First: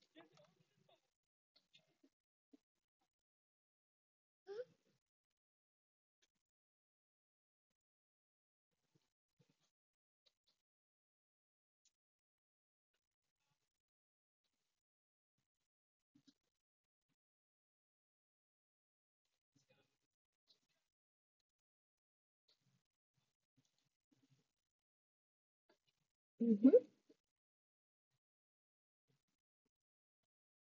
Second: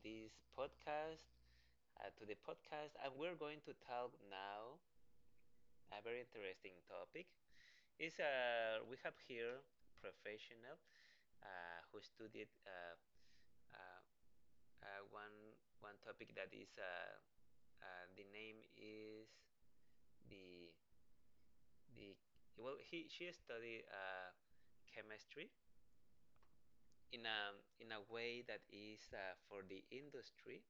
this podcast. To the podcast, and we're going to talk now a very interesting topic. Is we have here professional who studied uh, uh, one one topic that is the name is the the well he she studied chemistry hmm in a in a way that is for the industry.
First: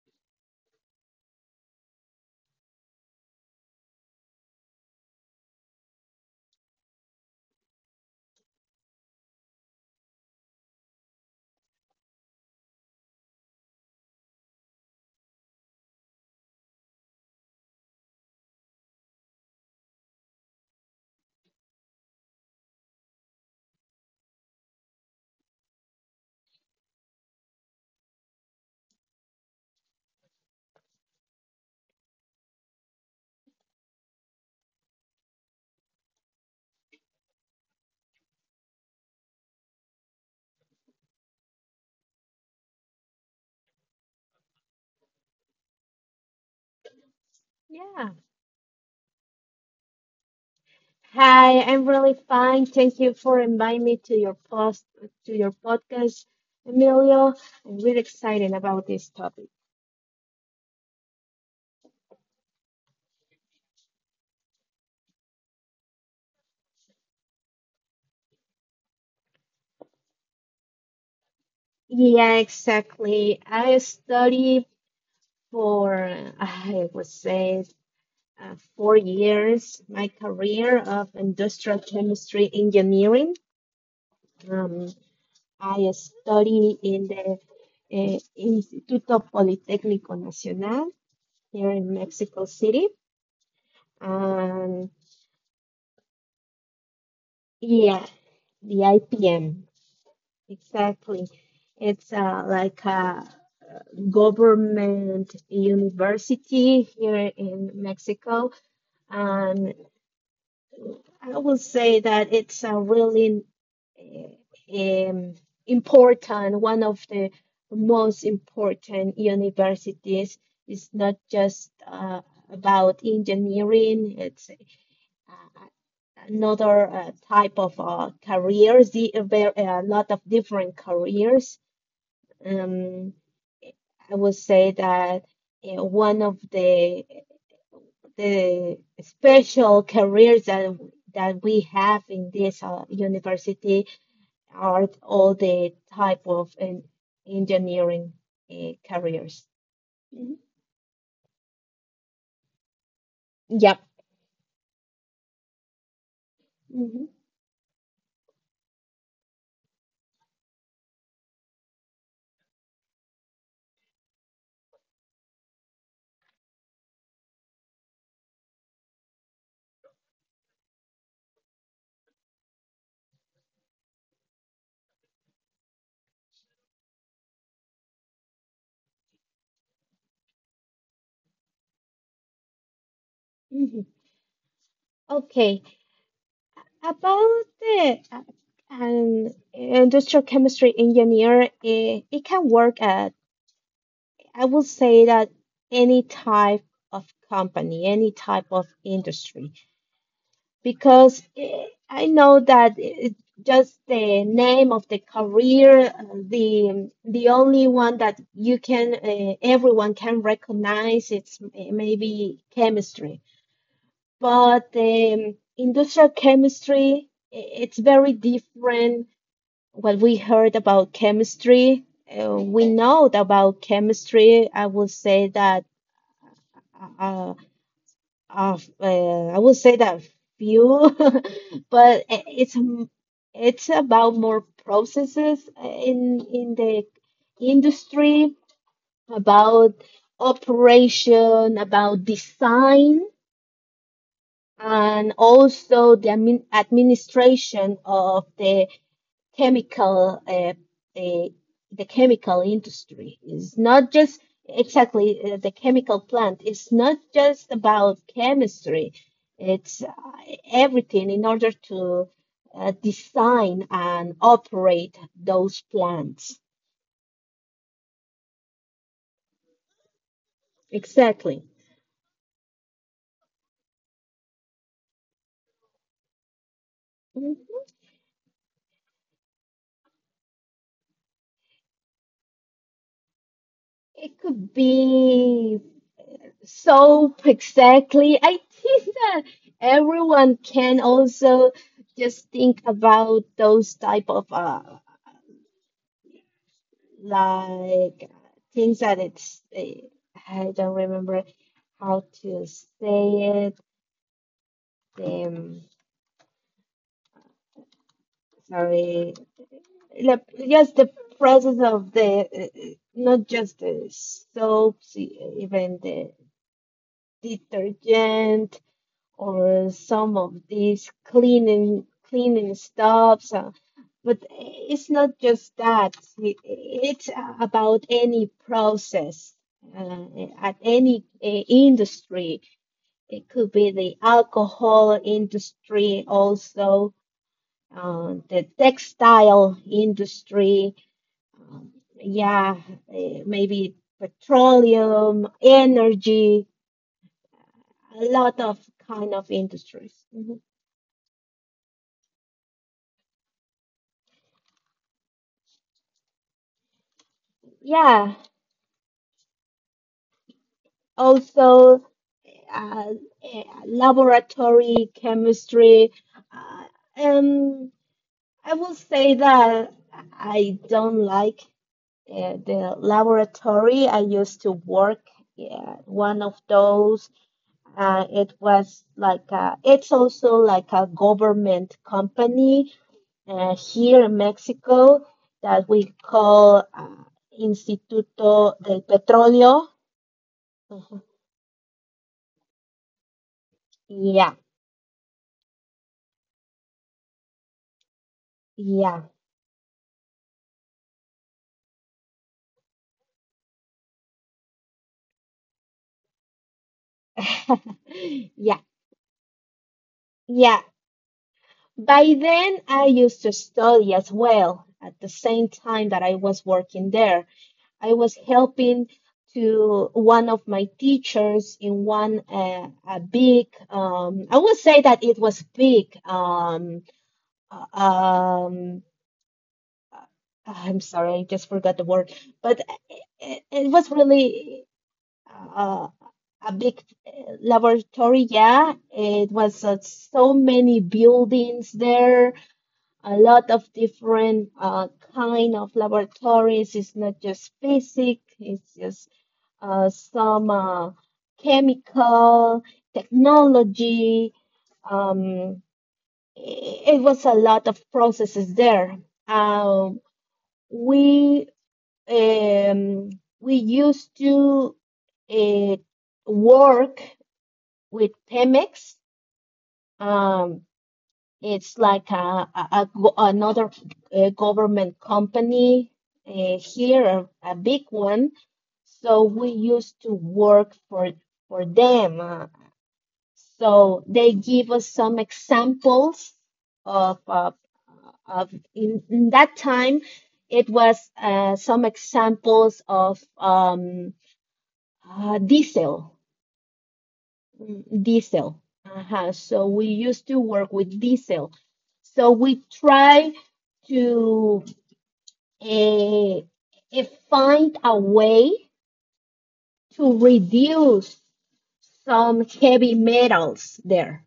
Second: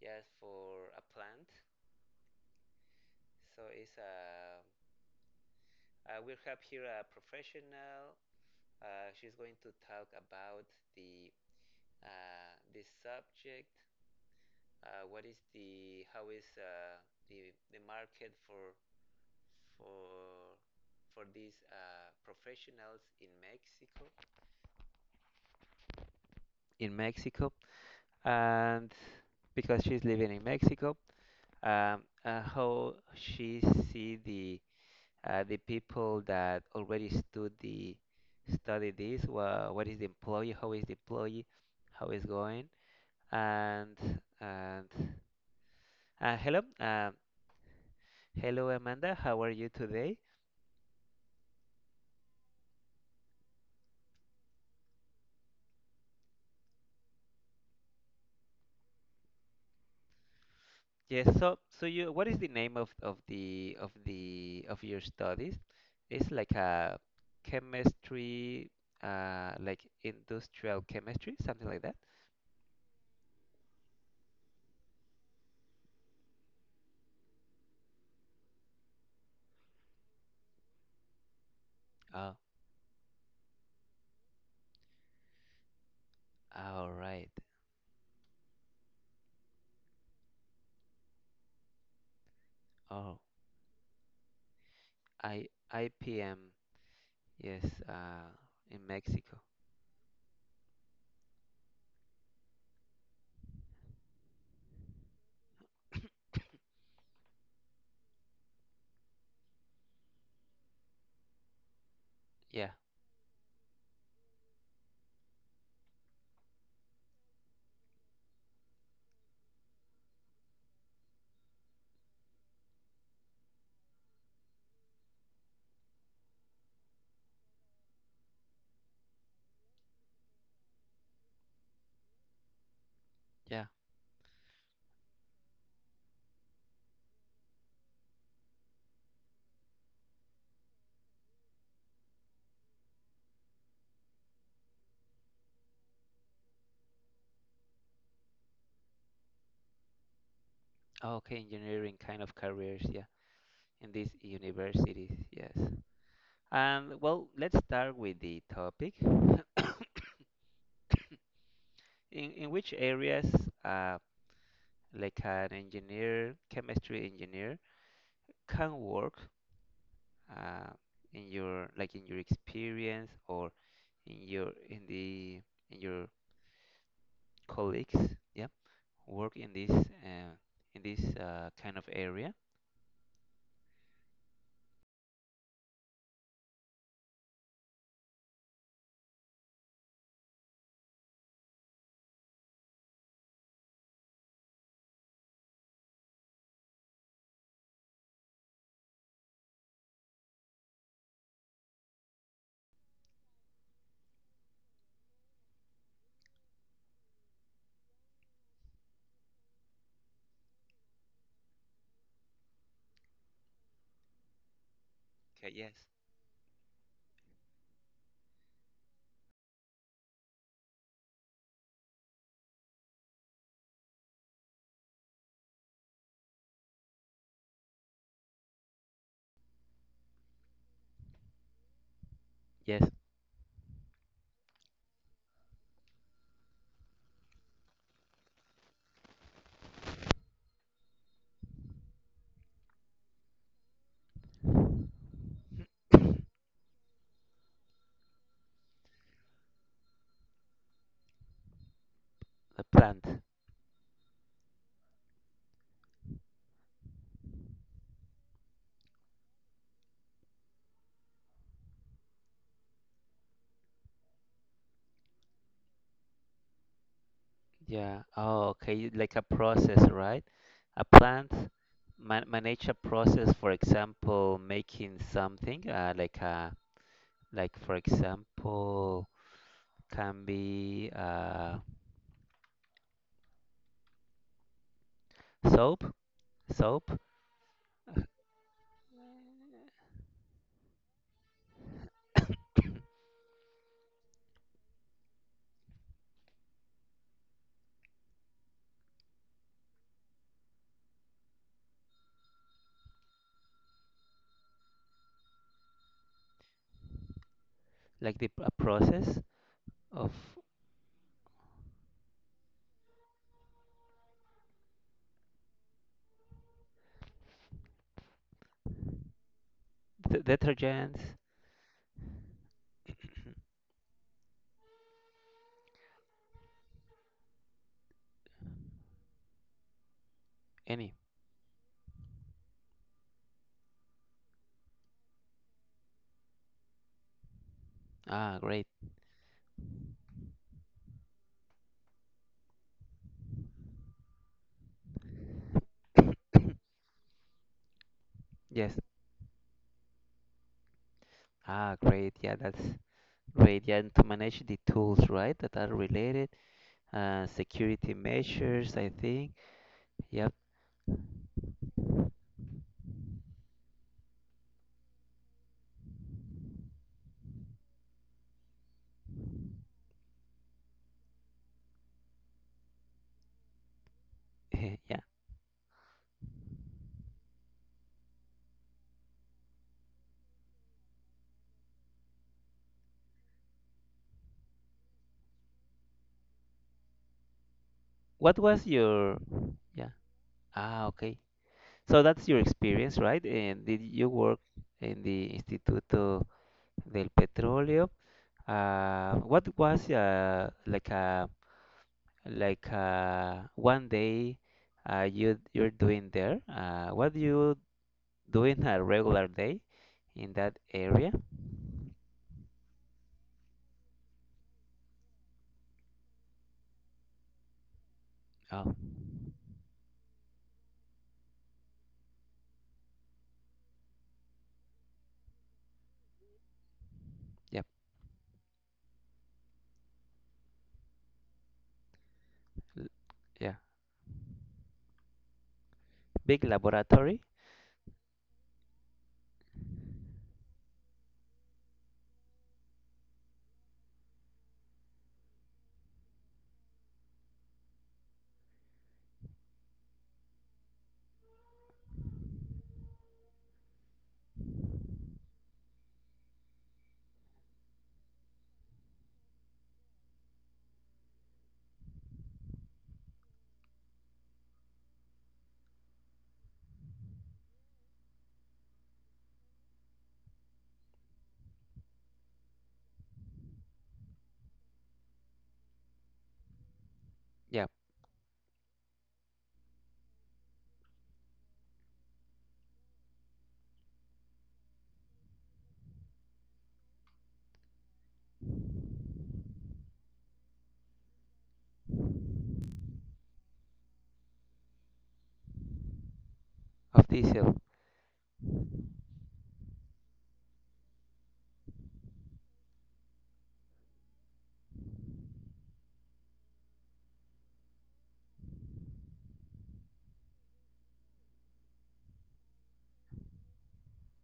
Yes, for a plant. So it's a we have here a professional. She's going to talk about the the subject. What is the how is the market for for these professionals in Mexico? In Mexico, and because she's living in Mexico, how she see the people that already study this, what is the employee, how is the employee, how is going, and and hello, Yeah. hello Amanda, how are you today? Hi, I'm really fine. Thank you for inviting me to your podcast, Emilio. I'm really excited about this topic. Yes, so so you, what is the name of the of the of your studies? It's like a chemistry, like industrial chemistry, something like that. Yeah, exactly. I studied for I would say 4 years my career of industrial Oh, chemistry engineering. Um, I study all in right. the Instituto Politécnico Nacional here in Mexico City. Oh, And I IPM. Yes, yeah, uh, the in Mexico. IPM. Exactly. It's like a government university here in Mexico. And I will say that it's Yeah, a really eh, um, important, one of the most important universities. It's not just about engineering, it's uh, uh, another type of careers, there a lot of different careers. Um, yeah. I would say that one of the special careers that we have in this university are all the type of engineering careers. Mhm. Oh, okay, engineering kind of careers, yeah, Yep. in these universities, yes. hmm And well, let's start with the topic. In which areas, uh, like an engineer, chemistry engineer, can work, uh, in your like in your experience or in your in the in your colleagues, yeah, work in this kind of area. hmm Okay. About the an industrial chemistry engineer, it can work at, I would say that any type of company, any type of industry, because I know that it, just the name of the career, the only one that you can everyone can recognize it's maybe chemistry, but Okay, yes. industrial chemistry it's very different what we heard about chemistry, we know about chemistry. I would say that uh, uh, I would say that few, but it's Yes, it's about more processes in the industry about operation, about design, and also the administration of chemical uh, uh, the chemical a plant. industry is not just exactly the chemical plant it's not just about chemistry it's everything in order to design and operate those plants Yeah. Oh, okay. Like a process, right? A plant exactly. Manage a process, for example, making something, like a like Mhm. for example, can be It could be soap, soap, soap uh, exactly. I think that everyone can also just think about those type of like things that it's I don't remember how to say it. Um, like the a sorry, process of like, just the process of the not just the soaps, even the detergent or d some of these detergents, cleaning stops. But it's not just that. It's about any process uh, at any. any industry. It could be the alcohol industry, also Ah, the great. textile industry. Um, yeah, maybe petroleum, energy, a lot of Yes. kind of industries. Mhm. Ah, great. Yeah, that's great. Yeah, and to manage the tools, right, that are related security Yeah. measures, I think. Yep. Also uh, laboratory chemistry. Uh, um, I will say that I don't like the laboratory. I used to work yeah. yeah, one of those. It was like a, it's also like a government company here in Mexico that we call What Instituto was del your? Petróleo. Yeah. Ah, Mhm. okay. So that's your experience, right? And did you Yeah, work in the Instituto del Petróleo? yeah. What was like a 1 day you you're doing there? What do you Yeah, doing a regular day in yeah. that area? By then, I used to study as well at the same time that I was working there. I was Oh, helping to one of my teachers in one a big I would say that it was big uh, yep. um, uh, I'm sorry, I just forgot the word, but l- it, Yeah. it was really. uh, Big a big laboratory. Laboratory. Yeah, it was so many buildings there, a lot of different kind of laboratories. It's not just physics. It's just some chemical technology. Um, it was a lot of processes there. Um, we um, we used to uh, work with Pemex. Um, it's like a another government company here, a Yeah. big one. So we used to work for them. So they give us some examples of uh, of in that time it was some examples of. Diesel, Of diesel. Diesel. Uh-huh. So we used to work with diesel. So we try to uh, eh, find a way to reduce some heavy metals there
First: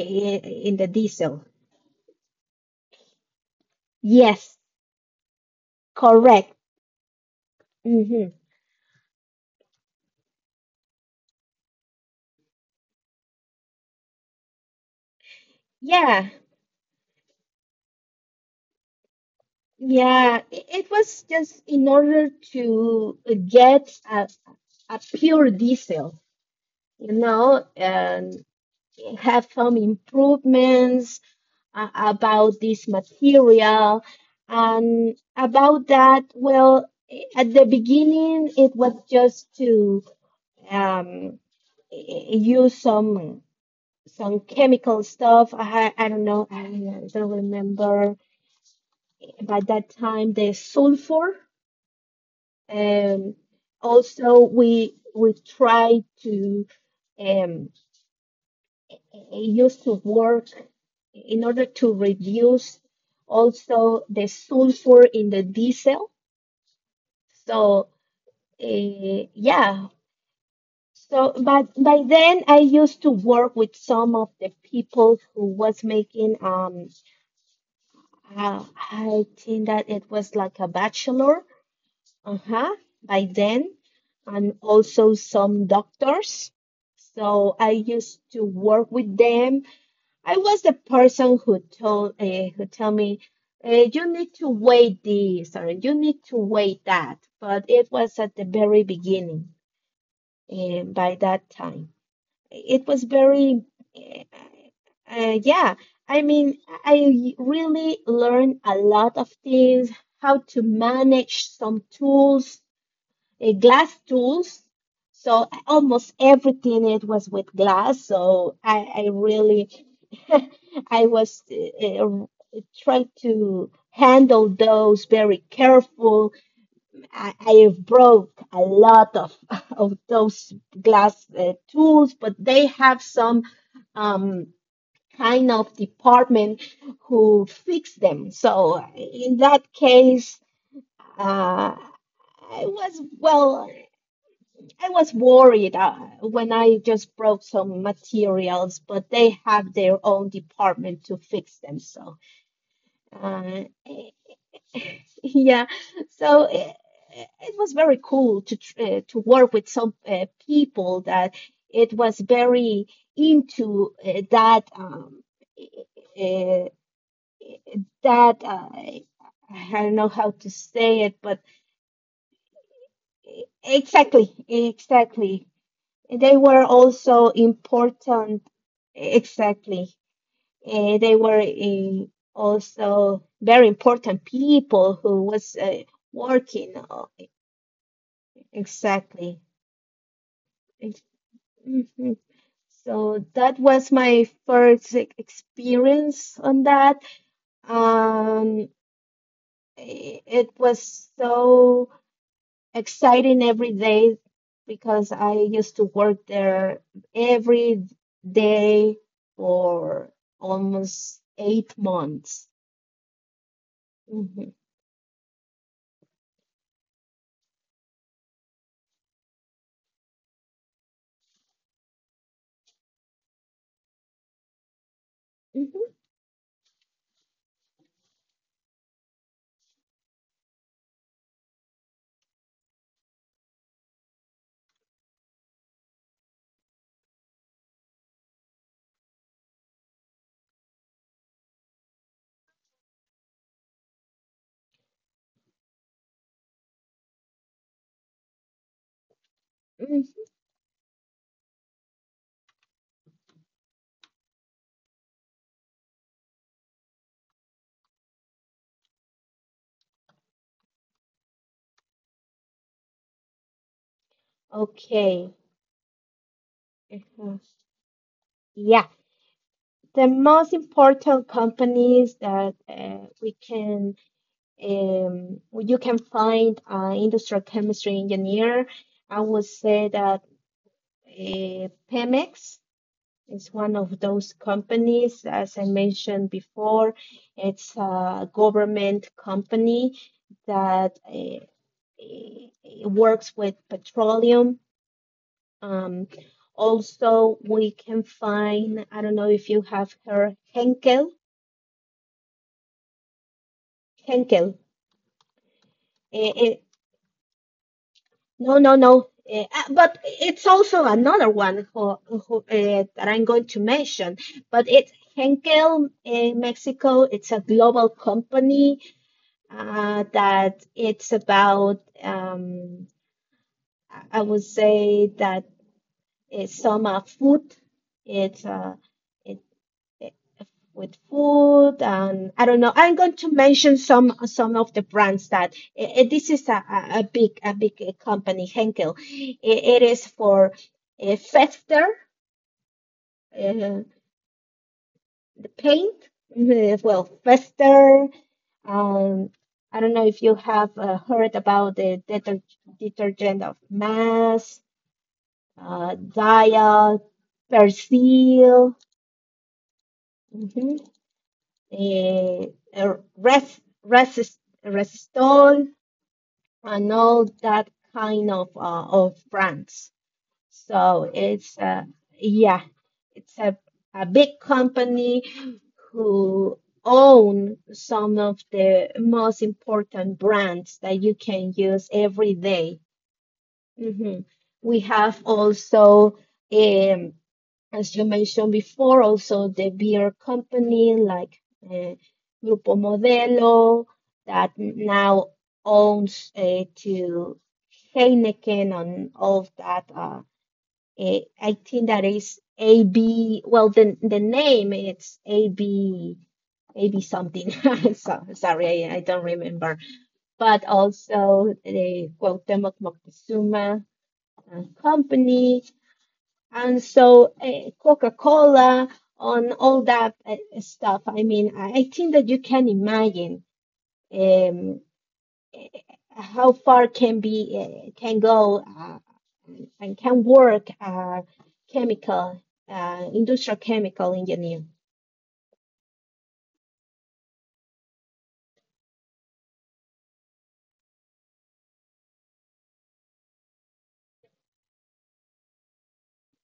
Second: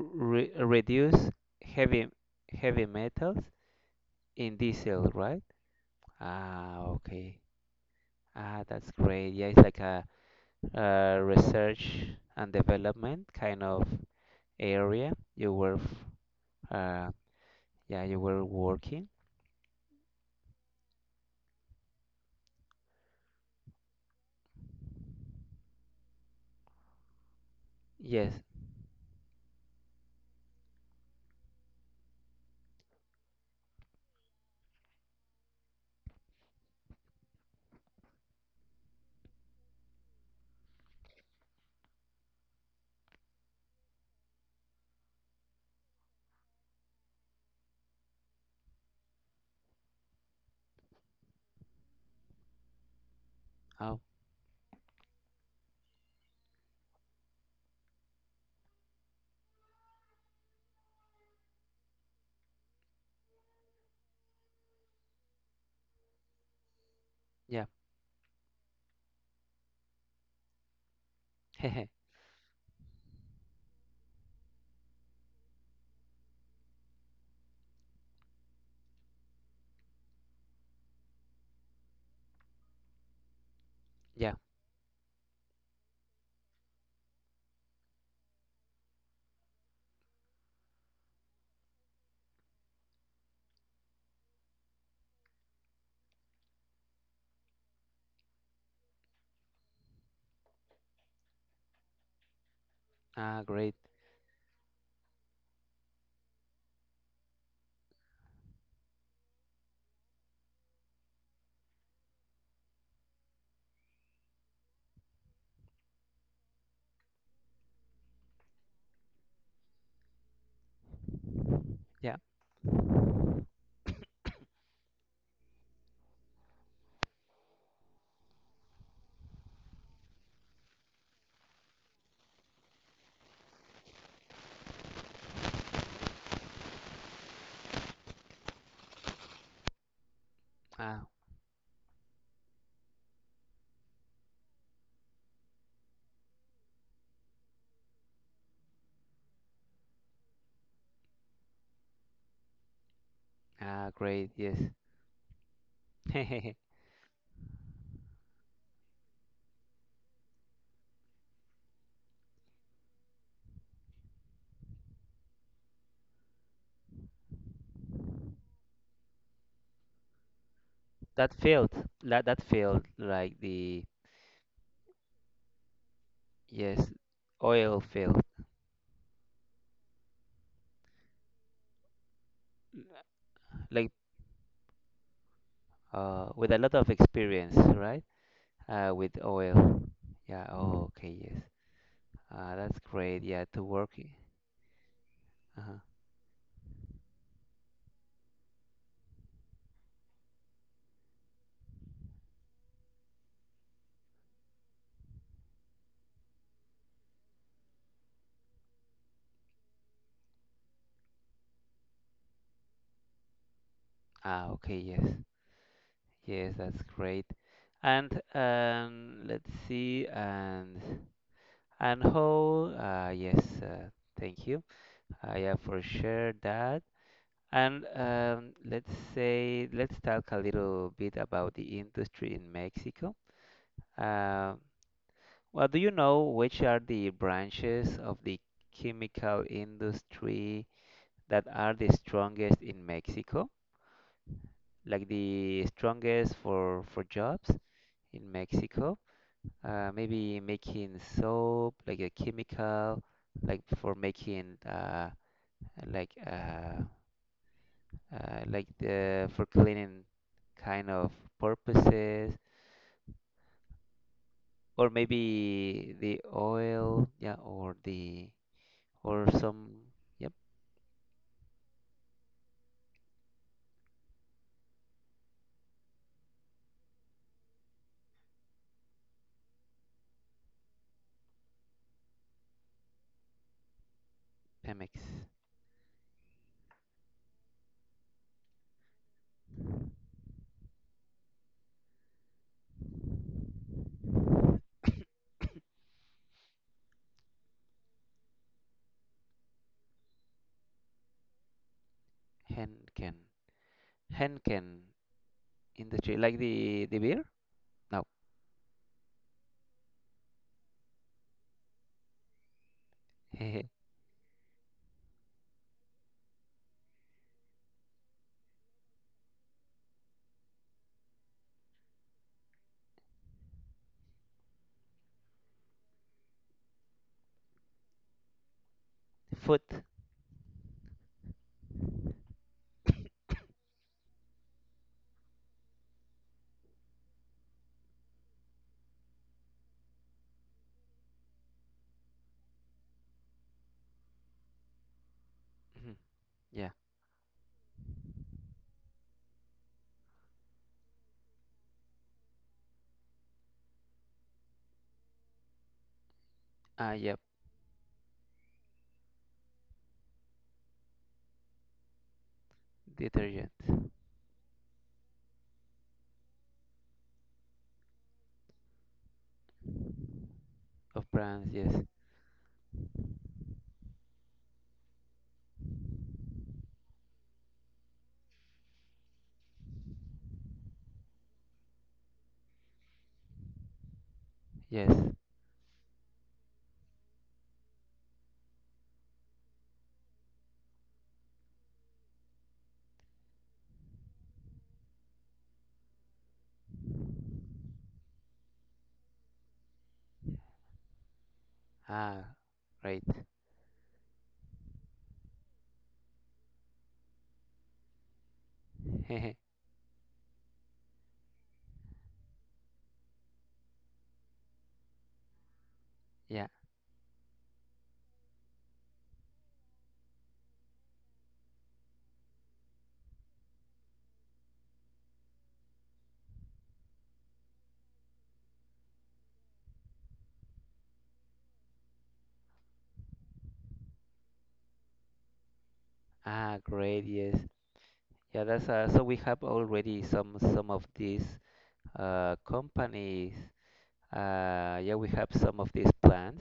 in the reduce diesel. heavy heavy metals in Yes, diesel, right? correct. Ah, okay. hmm Ah, that's great. Yeah, it's like a, research and development kind of area you were, Yeah, uh, yeah, you were working. yeah. It was just in order to get a pure diesel, you know, Yes. and have some improvements about this material. And about that, well, at the beginning, it was just to um, use some chemical stuff. I don't know. I don't remember. By that time, the sulfur. Um, Oh, also, we try to. um, it used to work in order to reduce also the sulfur in the diesel. yeah. So, yeah. So, but by then I used to work with some of the people who was making, uh, I think that it was like a bachelor, uh-huh, by then, Yeah. and also some doctors. So I used to work with them. I was the person who told who tell me you need to wait this or you need to wait that, but it was at the very beginning. And by that time, it was Ah, very great. uh, yeah. I mean, I really learned a lot of things, how to manage some tools, glass tools. So almost everything it was with glass. So I really, I was Yeah. Trying to handle those very careful. I broke a lot of, of those glass tools, but they have some um, kind of department who fix them. So in that case, Ah, uh, I was well. I was worried when I just broke some materials, but they have their own department to fix them. So, uh, ah, great. Yes. yeah, so it was very cool to to work with some people that it was very into that uh, that I don't know how to say it, That but field, that field, like the exactly, exactly. They were yes, also oil field, important, exactly. They were also very like important people who was with a lot working. of experience, right? With Exactly. oil. Yeah. Oh, Ex- okay. Yes. mhm. That's great. So Yeah, that to work. was my first Uh-huh. experience on that. Um, it was so exciting every day because I used to work there every day for almost 8 months. Ah, Mhm, okay. Yes. Yes, that's great. And let's see. And how? Yes. Thank you. Yeah, mhm, for sure that. And let's say let's talk a little bit about the industry in Mexico. Um, well, do you know which are the branches of the chemical industry that are the strongest in Mexico? Like the strongest for jobs in Mexico? Mm. Maybe making soap, like a chemical, like for making like uh, like the for cleaning kind of purposes, or Okay. maybe the oil, yeah, Uh-huh. or the Yeah. or some. The Yep. most important companies that we can well, you can find an industrial chemistry engineer, I would say that Pemex. It's one of those Pemex. companies, as I mentioned before, it's a government company that eh, works with petroleum. Um, also, we can find, I don't know if you have heard Henkel. Henken. Henkel. Henken industry. Eh, Like eh, the beer? No. no, no, no. Ah, but it's also another one who, that I'm going to mention. But it's Henkel in Mexico. It's a global company that it's about, I would say that it's some food. It's it, Food. it with food, and I don't know. I'm going to mention some of the brands that this is a a big company, Henkel. It is for a Fester. eh, Mhm. Paint, Yeah. well, fester. Um, I don't know if you have heard about the detergent of mass, Ah, Dial, yep. Persil, mhm, eh, Detergent resist resistol, and all that kind of brands. So of brands. it's Yes. Yeah, it's a big company who own some of the most important brands that you can use every day. Mhm. We Yes. have also, um, as you mentioned before, also the beer company like uh, Grupo Modelo that now owns to Heineken and all of that. I think that Ah, is right. AB. Well, the name it's AB AB something. So, sorry, I don't remember. But also the Cuauhtémoc Moctezuma Company, Yeah. and so Coca-Cola on all that stuff. I mean, I think that you can imagine um, how far can be can go and can work chemical industrial chemical engineer. Ah, great. Yes. Yeah, that's so we have already some of these companies. Yeah, we have some of these plans.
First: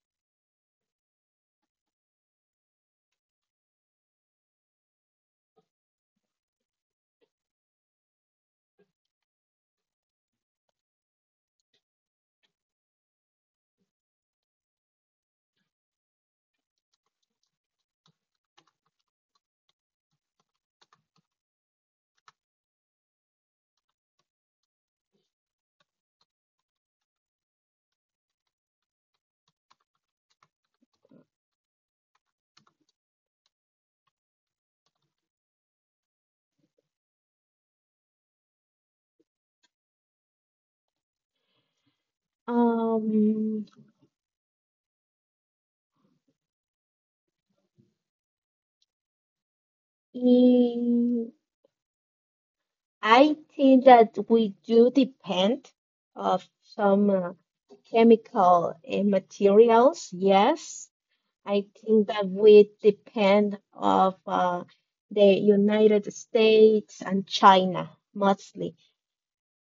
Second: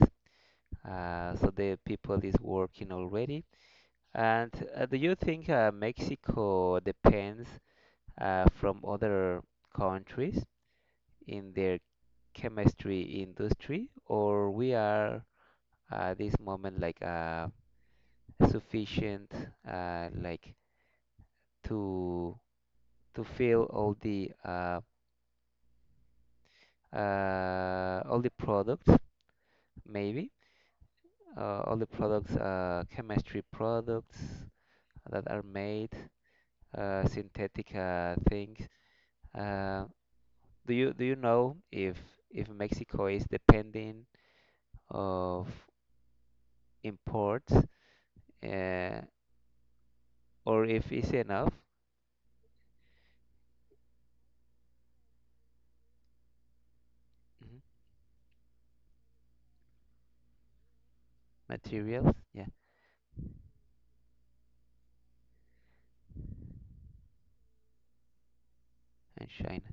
So the people is working already. And do you think Mexico depends from other countries in their chemistry industry, or we are at this moment like sufficient like to to fill all the products maybe all the products chemistry products that are made synthetic things. Um, Do you do you know if Mexico is Um, depending of imports uh, or if it's in enough. I think that we do depend of some Mhm. chemical materials. Yes, I think Materials? that Yeah, we depend of the United States and China mostly. and China.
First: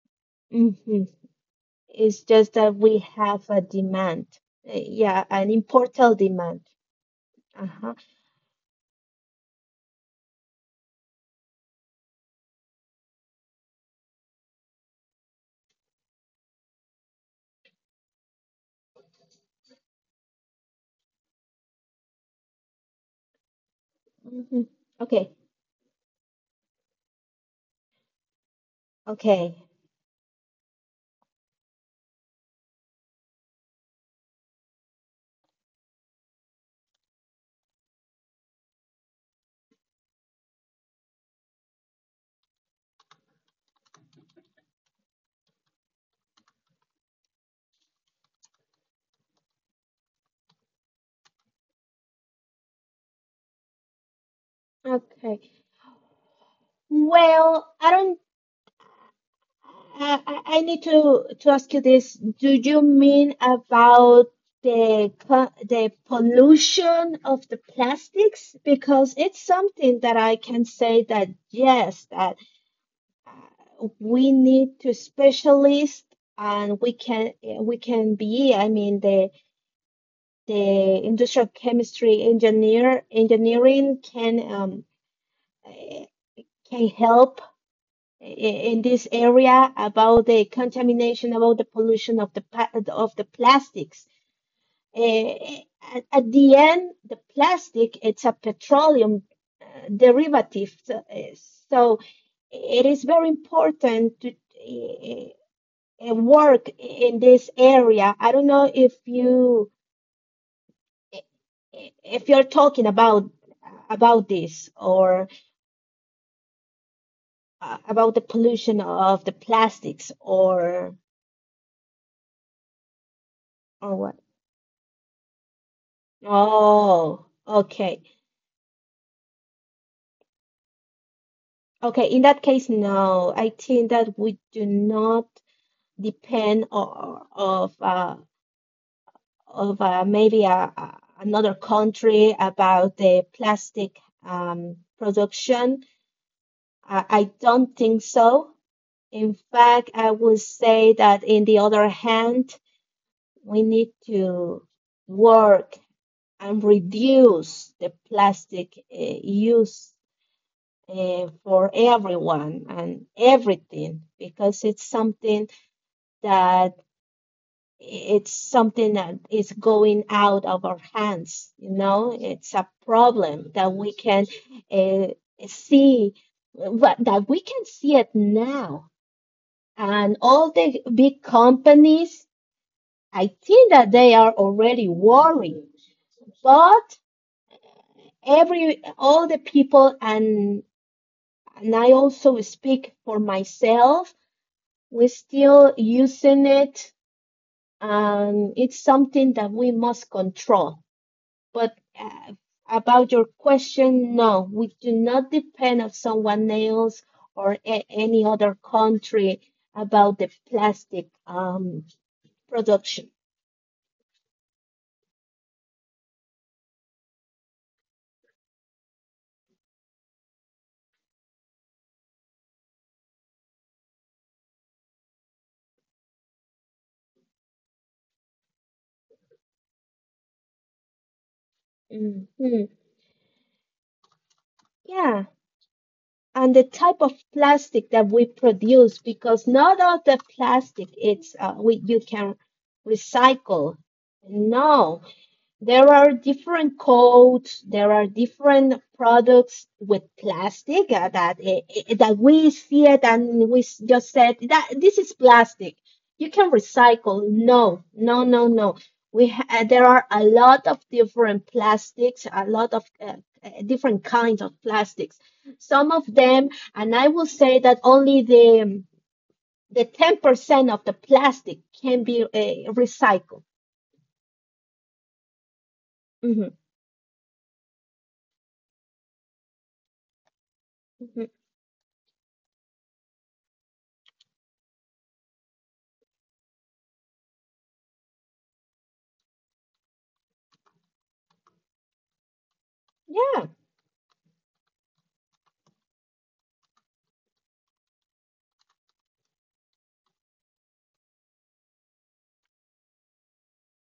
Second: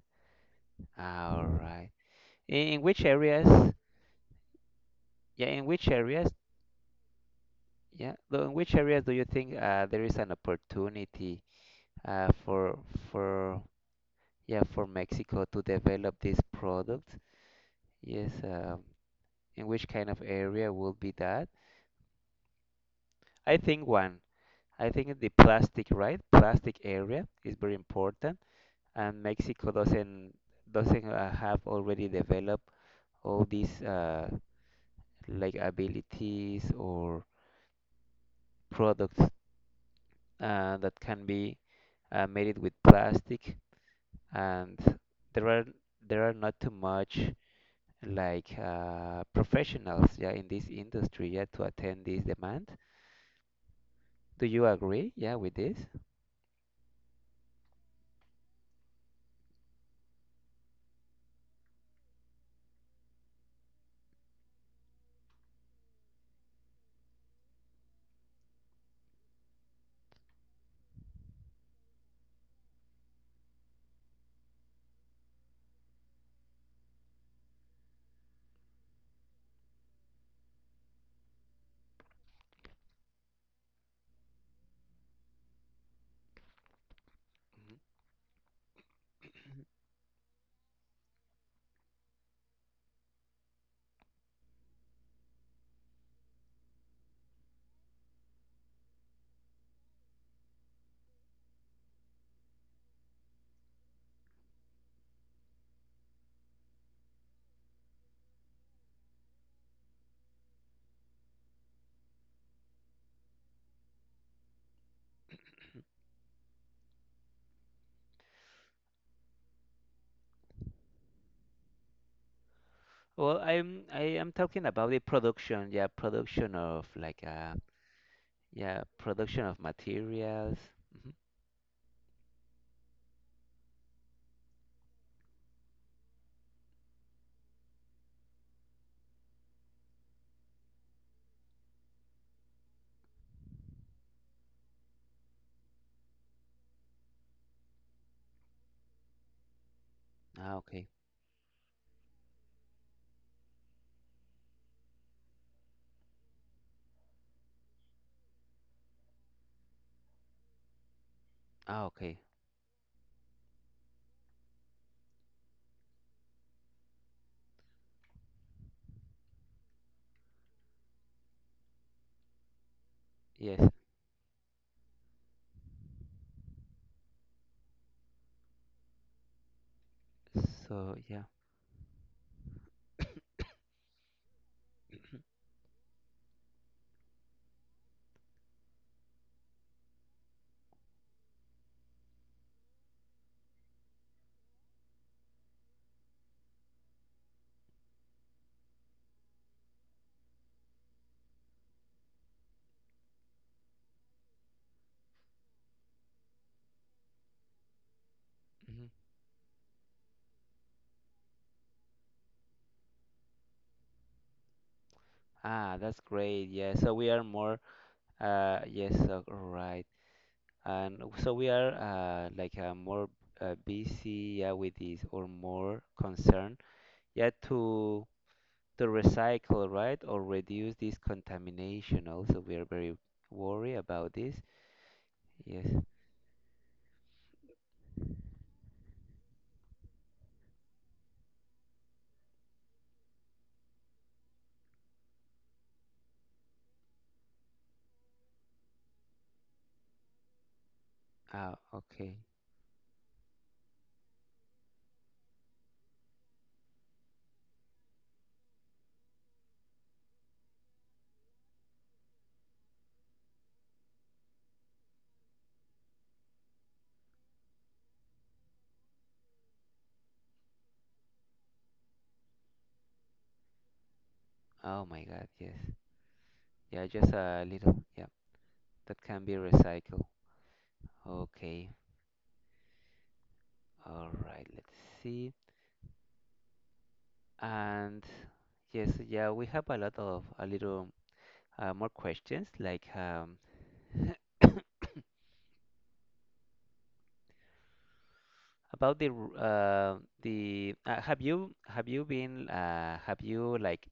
hmm All right. It's just that In we which have a areas? demand. Yeah, Yeah, an in which important areas? demand. Uh-huh. Yeah, in which areas do you think there is an opportunity uh, for for yeah for Mexico to develop these products? Yes. In which kind of area will be that? I think one. hmm I think Okay. the plastic, right? Plastic area is very important, and Okay. Mexico doesn't have already developed all these like abilities or products that can be made it with plastic, and there are there are not too much like professionals, yeah, in this industry, yeah, to attend this demand. Do you agree, yeah, Okay. with this? Well, I don't I need to ask you this. Do you mean about the the pollution of the plastics? Because it's something that I can say that yes, that we need to specialists and we can be, I mean, the industrial chemistry engineering can eh, can help in this area about the contamination, about the pollution of the of the plastics. Eh, at the end, the plastic it's a petroleum derivative, so so it is very important to eh, work in this area. I don't know if you if you're talking about this or about the pollution of the plastics Well, I'm or I what. am talking about the production, yeah, production of like Oh, okay. yeah, production of materials. hmm Okay, in that case, no. I think that we do not depend of maybe a- another country about the plastic production. I don't think so. In fact, I would Ah, okay. say that in the other hand, we need to work and reduce the plastic use for Ah, okay. everyone and everything because that it's something that is going out of our hands. It's a problem Yes. that we can uh, see what that we can see it now, and all the So, big yeah. companies, I think that they are already worried. But every all the people, and I also speak for myself, we're still using it. It's something that we must control. But about your question, no, we do not depend on someone else or any other hmm country about the plastic production. Ah, that's great. Yeah. So we are more yes, right. And so we are like more busy yeah with this or more concerned yeah to recycle, right? Or reduce this contamination also. We are Hmm very worried about this. Yeah, Yes. and the type of plastic that we produce, because not all the plastic it's we you can recycle. No, there are different codes, there are different products with plastic that Ah, that okay. we see it and we just said that this is plastic. You can recycle? No, no, no, no. There are a lot of different plastics, a lot of different kinds of plastics. Some of them, and I will say that only the 10% of the plastic can be recycled. Oh my God, yes. Mhm, Yeah, just a little. Yeah, that can be recycled. mhm. Okay. All right, let's see. And yes, yeah, we have a lot of a little more questions like Yeah. about the the have you been have you like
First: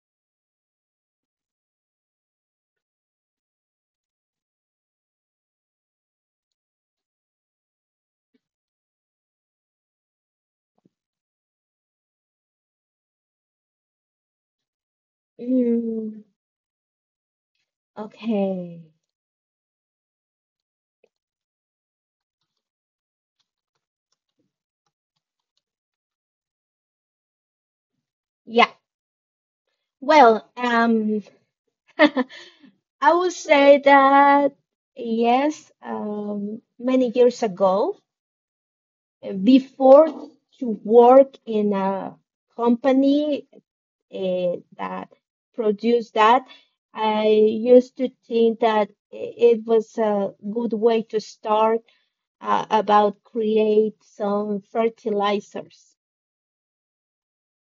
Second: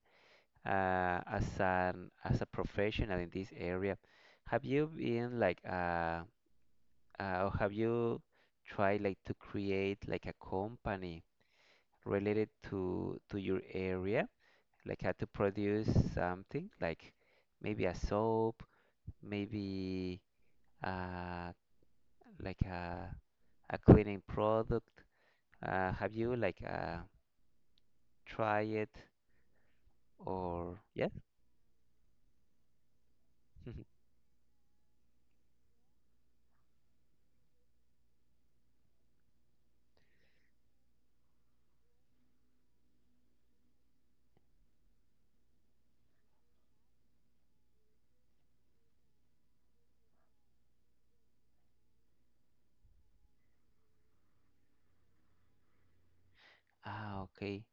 as an as a professional in this area have you been like or have you tried like to create like a company related to your area, like how to produce Mm, something like maybe a soap, okay. maybe uh, like a cleaning product? Have you like tried Yeah. it Well, or yes? I would say that yes, many years ago, before to work in a company that produced that, I used to think that it was a good way to start about create some fertilizers. Ah, okay.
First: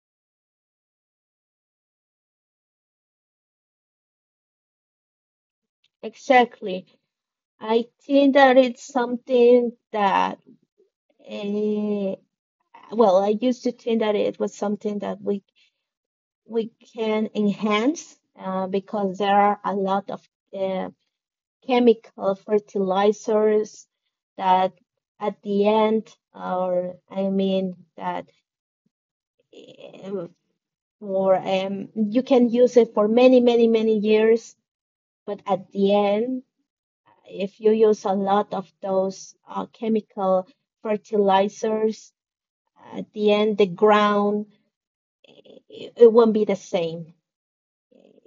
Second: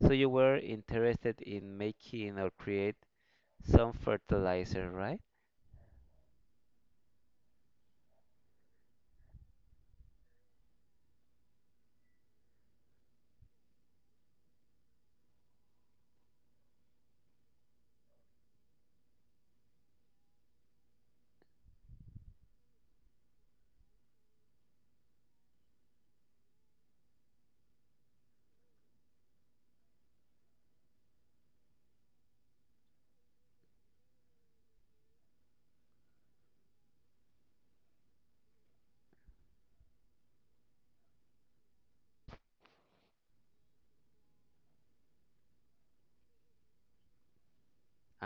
So you were interested in making or create some fertilizer, right? Exactly. I think that it's something that, uh, I used to think that it was something that we can enhance because there are a lot of uh, chemical fertilizers that at the end, or I mean that um, for you can use it for many, many, many years, but at the end, if you use a lot of those chemical fertilizers, at the end the ground, it won't be the same.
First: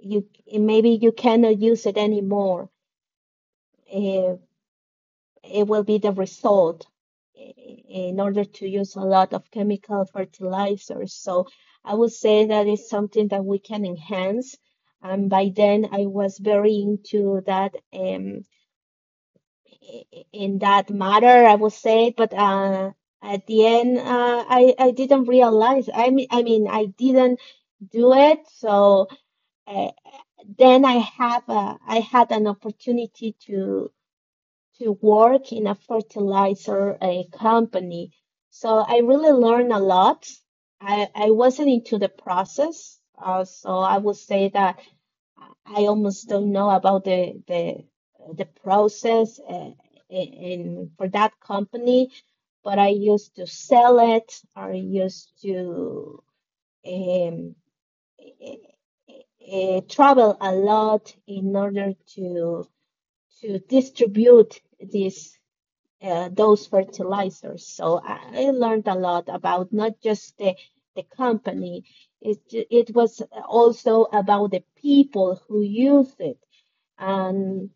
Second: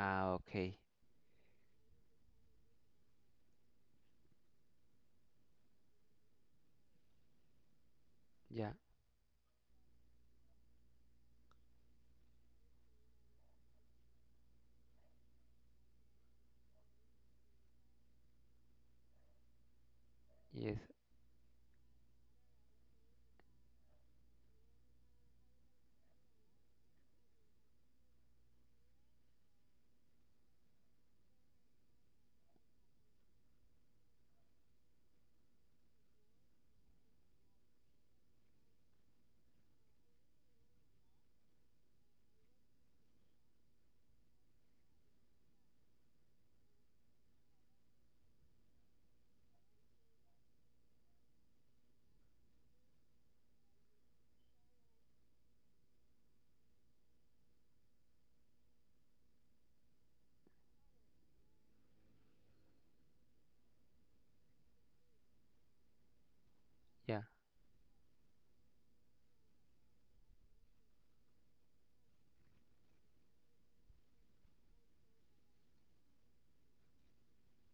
You okay. maybe you cannot use it anymore. Eh, it will be the result in order to Yeah. use a lot of chemical fertilizers. So I would say that is something that we can enhance. And by then I was very into that. In Yes. that matter, I would say, but at the end, I didn't realize. I mean, I didn't do it. So uh, then I had an opportunity to work in a fertilizer company. So I really learned a lot. I wasn't into the process, so I would say that I almost don't know about the process in for that company, but I used to sell it. I used to um, travel a lot in order to distribute these those Yeah. fertilizers. So I learned a lot about not just the company. It was also about the people who use it, and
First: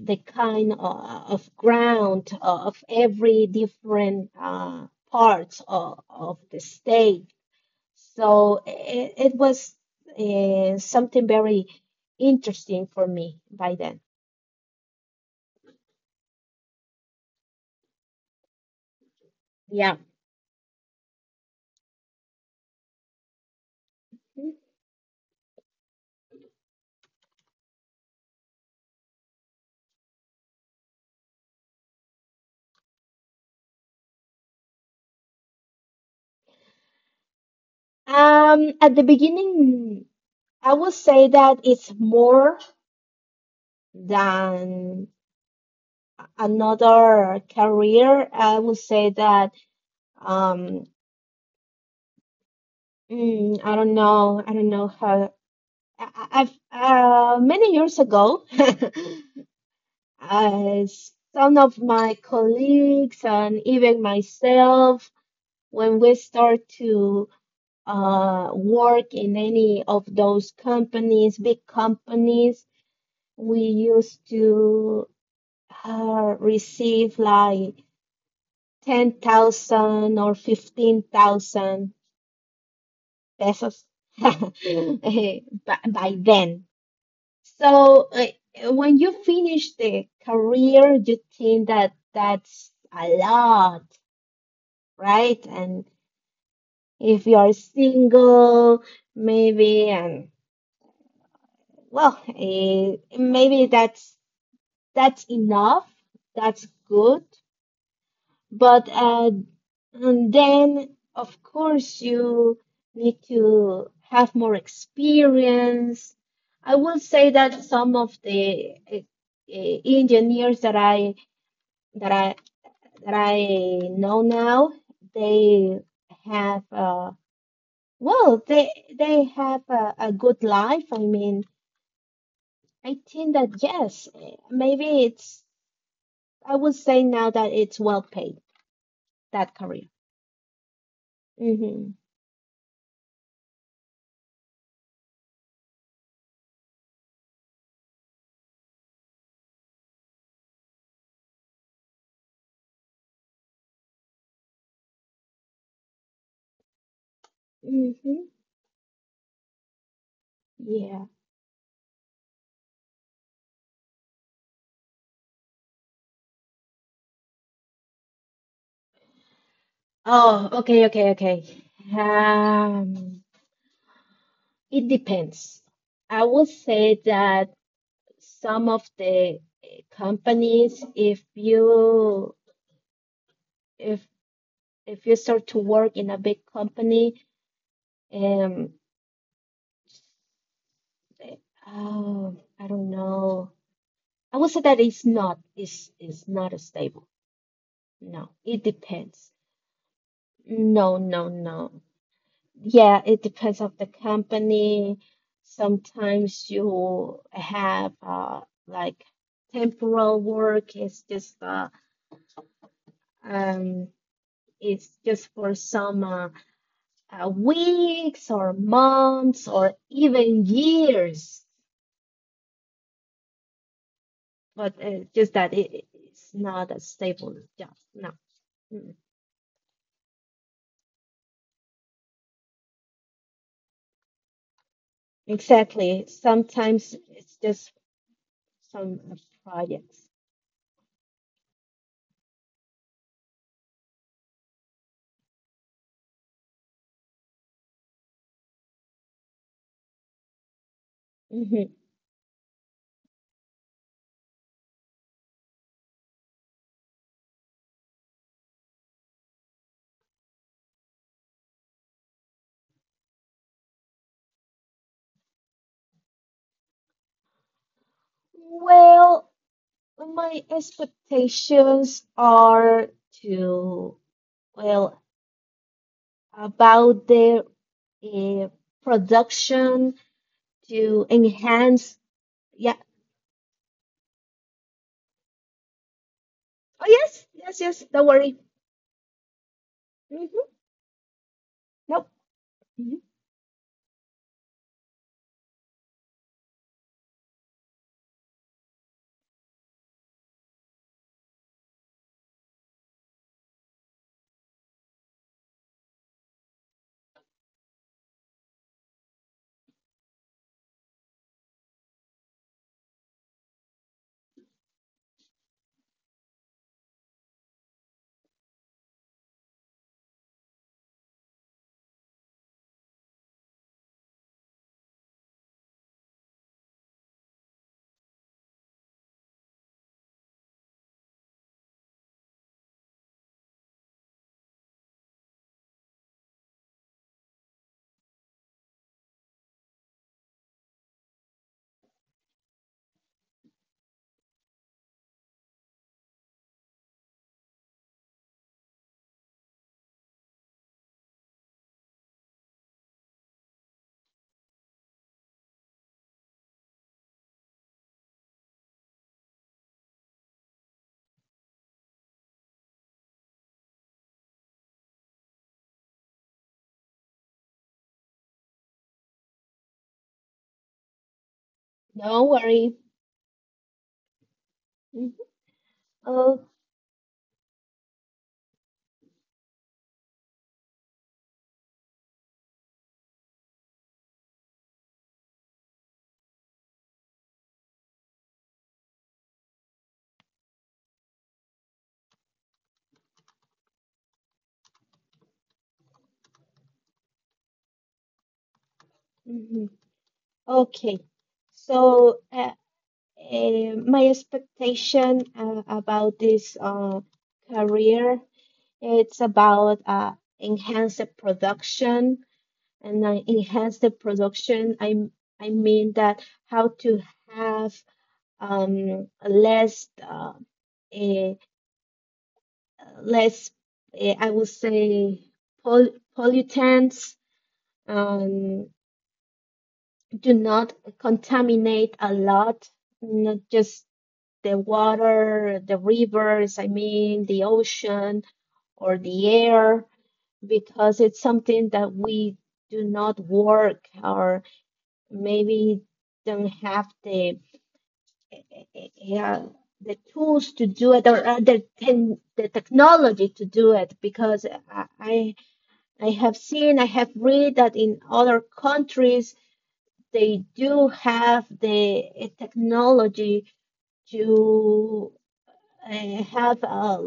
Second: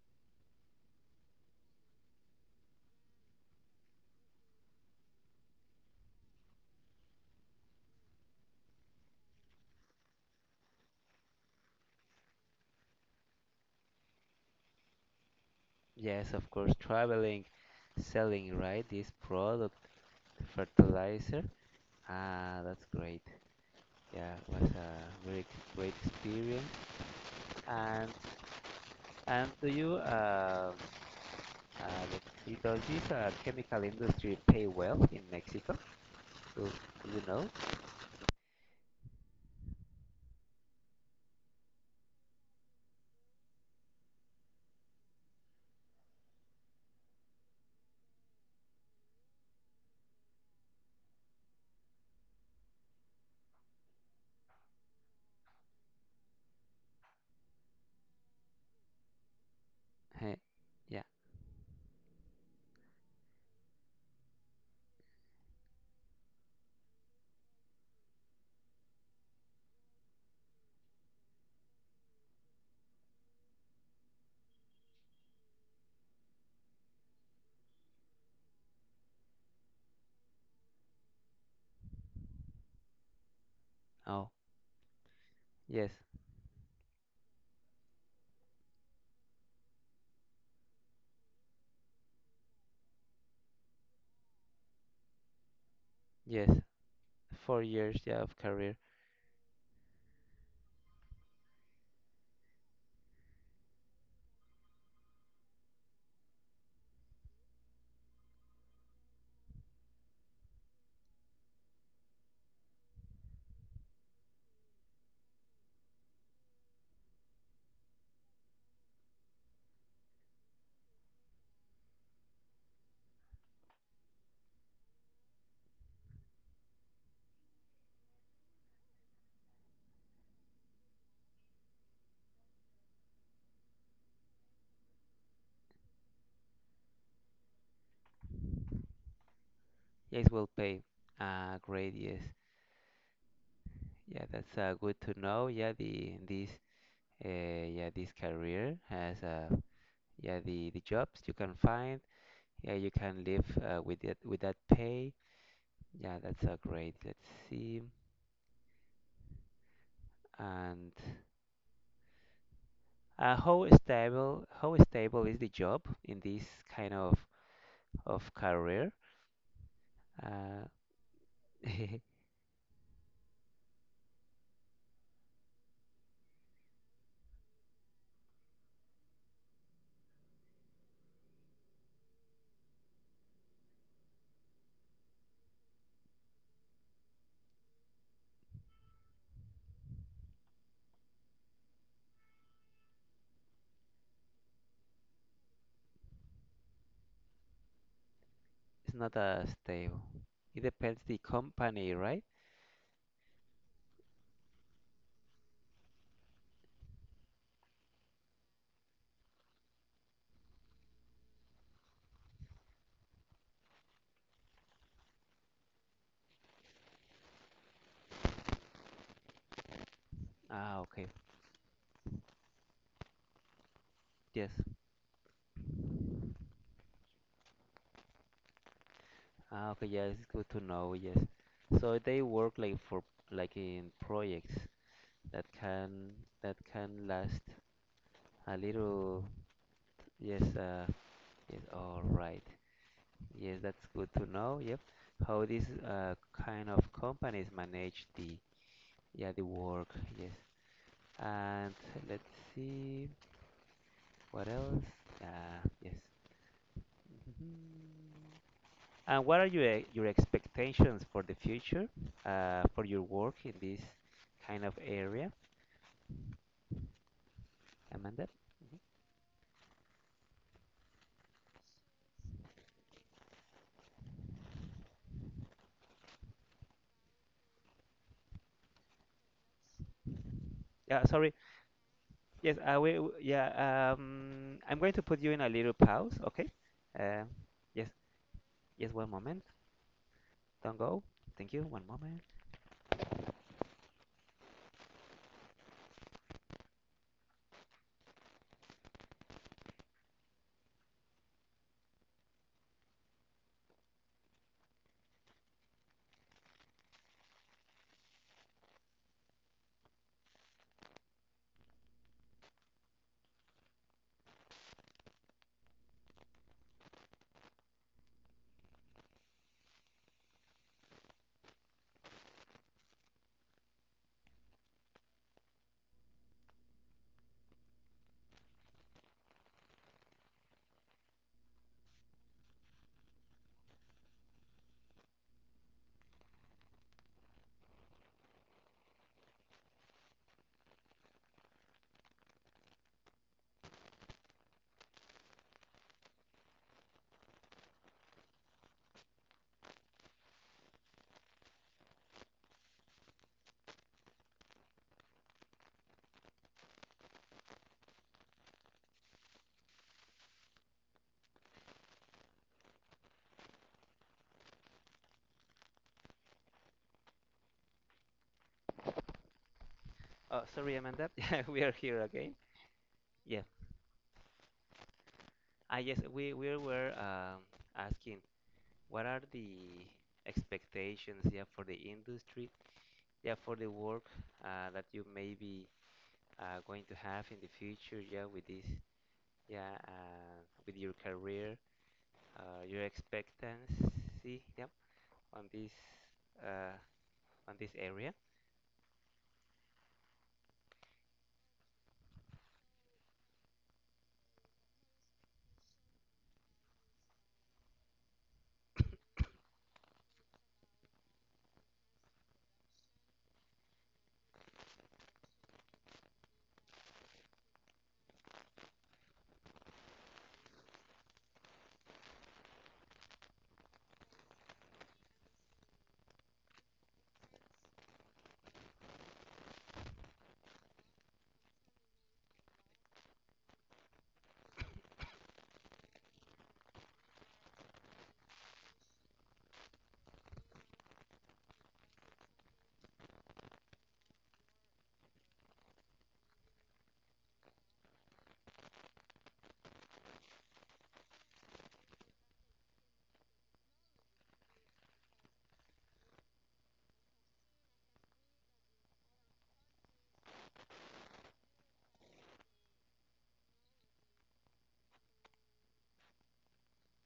the kind of ground of every different parts of the state. So it was something very interesting for me by then. Yes, of course, traveling, selling, right? This product, Yeah. fertilizer. Ah, that's great. Yeah, it was a very great experience. And and do you uh, the, does this chemical industry pay well in Mexico? Do, do you know? At the beginning, I would say that it's more than another career. I would say that um, I don't know. I don't know how I've many years ago, Hey, uh, yeah. some of my colleagues and even myself, when we start to work in any of those companies, big companies, we used to receive like 10,000 or 15,000 pesos Oh, yes, by then. So, when you finish the career, you think that that's a lot, right? And yes. if you're 4 years, yeah, of career. single, maybe, and well, eh, maybe that's enough. That's good. But And then, of course, you need to have more experience. I will say that some of the engineers that I that I that I know now, they have well, they have a good life. I mean, I think that yes, eh, maybe it's, I would say now that it's well paid, that career. Yes, will pay. Ah, Mm-hmm. great. Yes. Yeah, that's good to know. Yeah, the this yeah this career has yeah the jobs you can find yeah you can live with it with that pay yeah that's great let's see Mm-hmm. and Yeah. How stable is the job in this kind of career Oh, uh, okay, okay, okay. it's Um, it depends. I would say that some of the companies, if if you start to work in a big company, um, oh, I don't know. I would say that it's not stable. No, it not depends. Stable it No, depends the no, no. company right Yeah, it depends of the company. Sometimes you have like temporal work. Um it's just for some weeks or months or even ah okay years. yes But just that it, it's not a stable job. No. Mm. ah okay. Yeah, it's good to know yes so they work like for like in projects that Exactly. can that Sometimes can it's last just a some little. projects. Yes, yes. All right. Yes, that's good to know. Yep. How these kind of companies manage the yeah the work. Yes. Hmm And let's see what else. Yes. Mhm. And what are your your expectations for the future, for your work in this kind of area, Amanda? Mhm. Well, my expectations are to, well, about the uh, production to Yeah, sorry. enhance. Yes, Yeah. I will. Yeah, I'm going to put you in a little pause, okay? Oh, Uh, yes, yes, yes. yes, Don't worry. yes, one moment. Hmm Don't go. Thank you. One Nope. moment. hmm Oh, sorry, Amanda. Yeah. We are here Don't again. worry. Yeah. Hmm Ah, yes, Oh, we were asking what are the expectations, yeah, for the industry, yeah, for the work that you may be going to have in the future, yeah, with this, yeah, with your career, your expectancy, yeah. On this uh, on this area. mhm. Okay. So, my expectation about this career it's about enhance the production and enhance the production, I mean that how to have less eh, less I would say pol- pollutants, um, do not contaminate a lot, not just the water, the rivers, I mean, the ocean or the air, because it's something that we do not work, or maybe don't have the yeah, the tools to do it, or the technology to do it. Because I I have read that in other countries they do have the technology to, and have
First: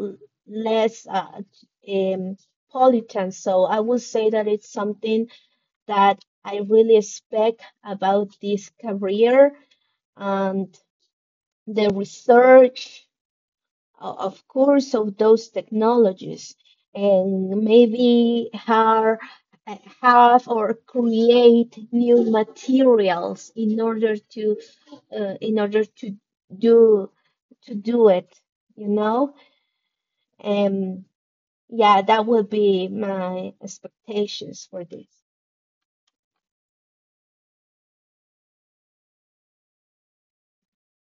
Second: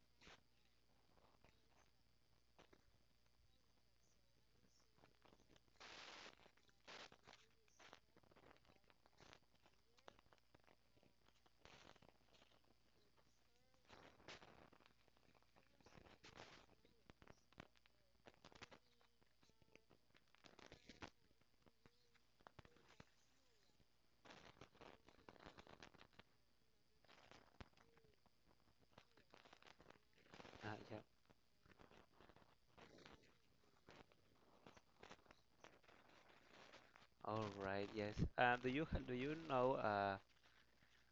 less um, pollutant. So I would say that it's something that I really expect about this career, and the research, o- of course, of those technologies, and maybe how have or create new materials in order to uh, in order to do it, you know. Yeah. Um, Yeah, that would be my expectations for this. All right. Yes. Do you do you know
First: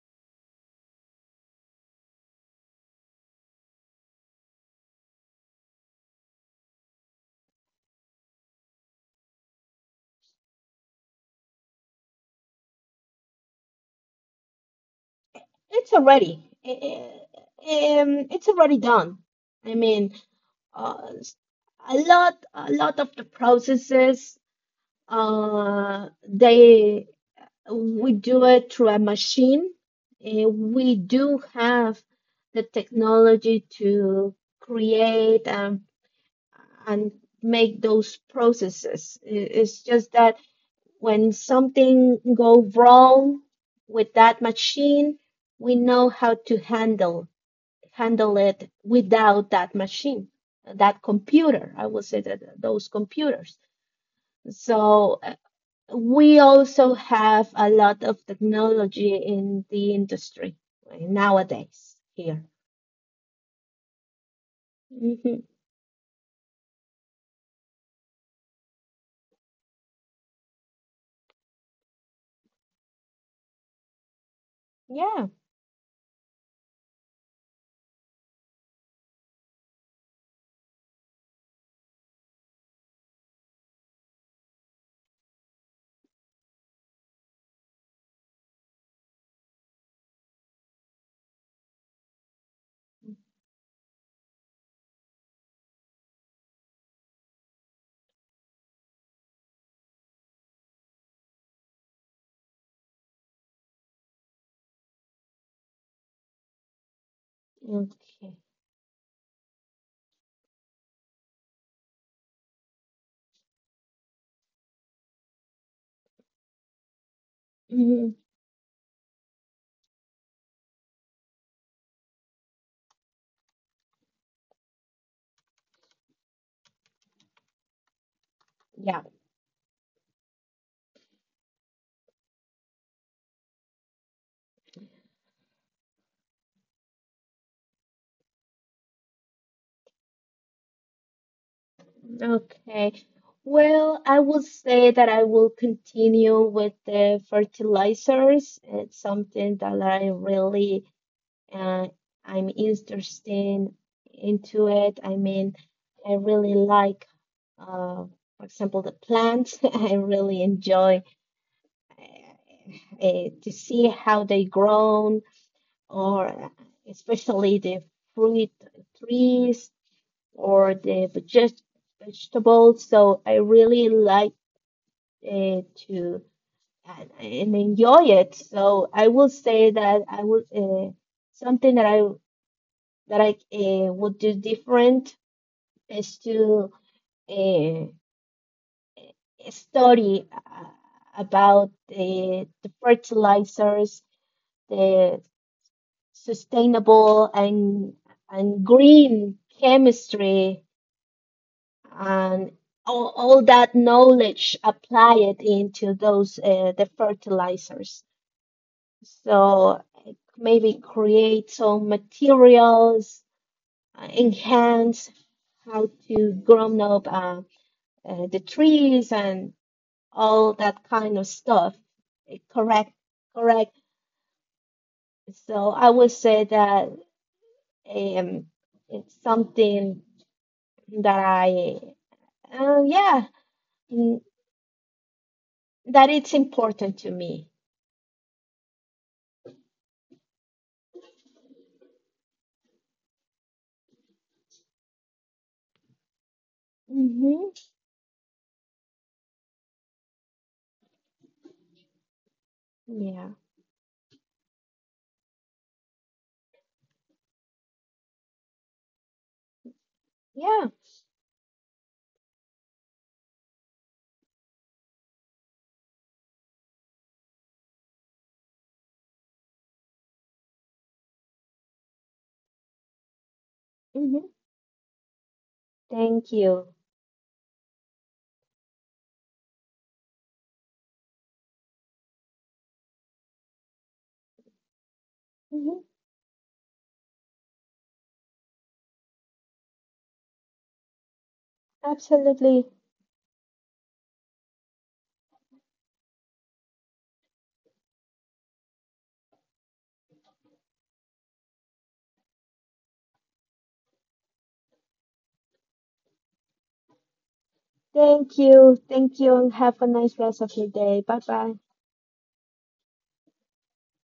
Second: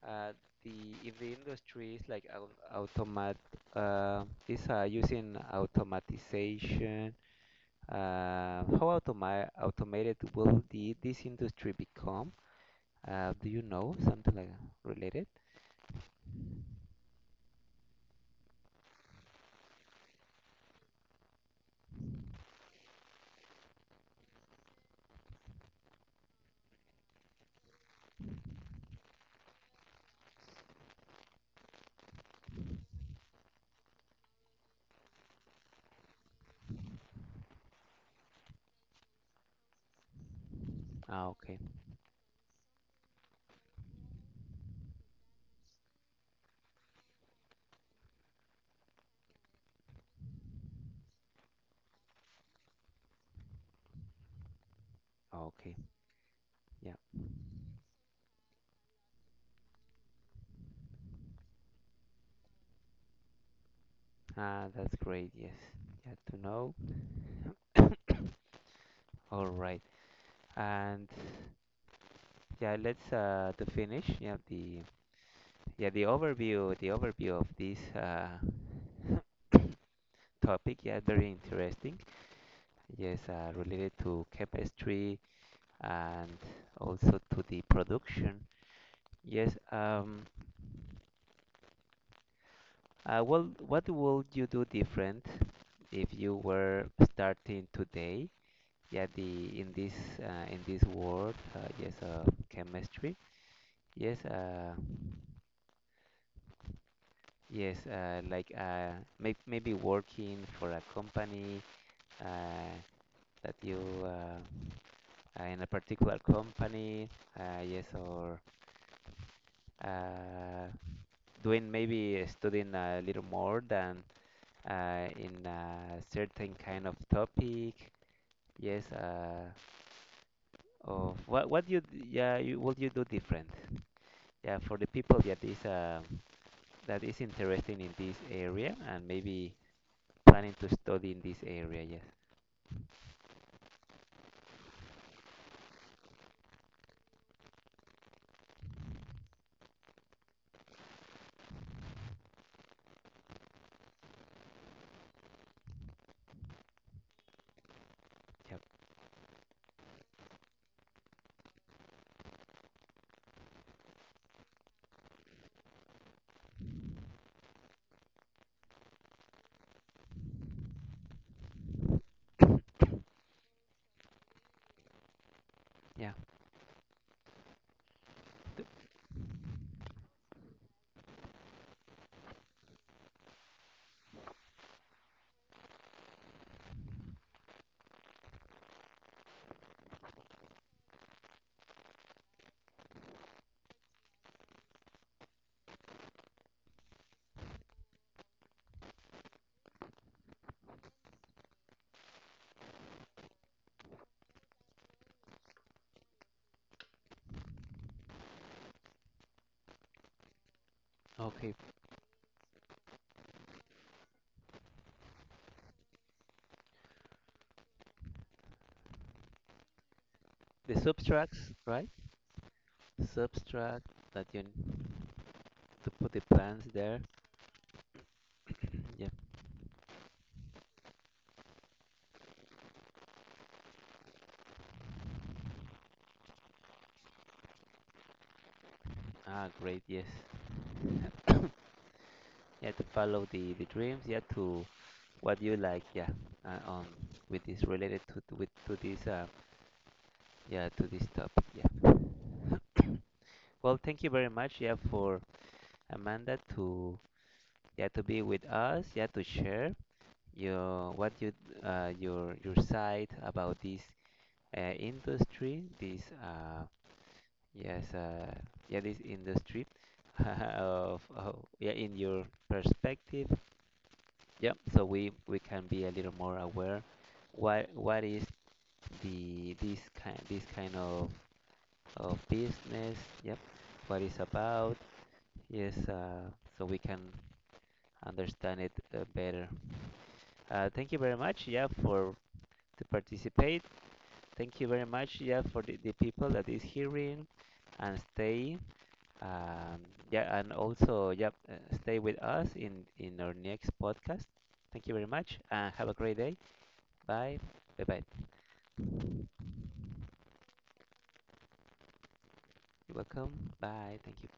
uh, the if the industry is like automat is using automatization? How automated will the this industry become? Do you know something like related? It's already, eh, it's already done. I mean, uh, s- a lot of the processes, they we do it through a machine. Eh, we do have the technology to create and make those processes. It's just that Ah, when okay. something go wrong with that machine, we know how to handle it without that machine, that computer. I would say that those computers. So Okay. we Yeah. also have a lot of technology in the industry nowadays here. Ah, that's great. Hmm Yes. Yeah, to know. All right. And yeah, let's to finish, yeah, the Yeah. yeah, the overview of this topic, yeah, very interesting. Yes, related to chemistry and also to the production. Yes, well, what would you do different if you were starting today? Yeah, the in this world, yes, chemistry. Yes, yes, Okay. like maybe working for a company uh, that you. Uh, in a particular company, yes, Mhm. or uh, doing maybe studying a little more than in a certain kind of topic, yes, Yeah. Of what yeah you, what you do different, yeah, for the people that is interested in this area and maybe planning to study in this area, yes, Okay. Well, I would say that I will continue with the fertilizers. It's something that I really uh, I'm interested into it. I mean, I really like, uh, for yep, example, the plants. I really enjoy to see how they grow, or especially the fruit trees or the vegetables. So I really like it yeah, to, and enjoy it. So I will say that I would something that I would do different is to uh, study about the fertilizers, the sustainable and green chemistry, and all that knowledge apply it into those the fertilizers, so maybe create okay, some materials, enhance how to grow up the trees and all that the kind of subtracts, stuff. right? Eh, correct, correct. Subtract that you So to I put would the say plants that there. um, Yeah. it's something that uh, yeah mm, that it's important to me. Ah, great. Yes. Yeah, to follow the dreams. Yeah, to what you like. Yeah. Uh, um, with this Hmm related to, with, to this yeah to this topic. Yeah. Yeah. Well, thank you very much. Yeah, for Amanda to yeah to be with us. Yeah, to share Yeah. your what you your side about this industry. This yes yeah this industry of yeah in your perspective. hmm Yeah, so we can be a little Thank more you. aware what is the this kind of business. Yep. What it's about. Yes. Hmm So we can understand it better. Thank you very much. Yeah, for Absolutely. to participate. Thank you very much. Yeah, for the people that is hearing and stay. Um, yeah, and also yeah, stay with us in our next podcast. Thank you very much and have a great day. Bye. Bye bye. Thank you. Thank you. And have a nice rest of your day. Bye bye. You're welcome. Bye. Thank you.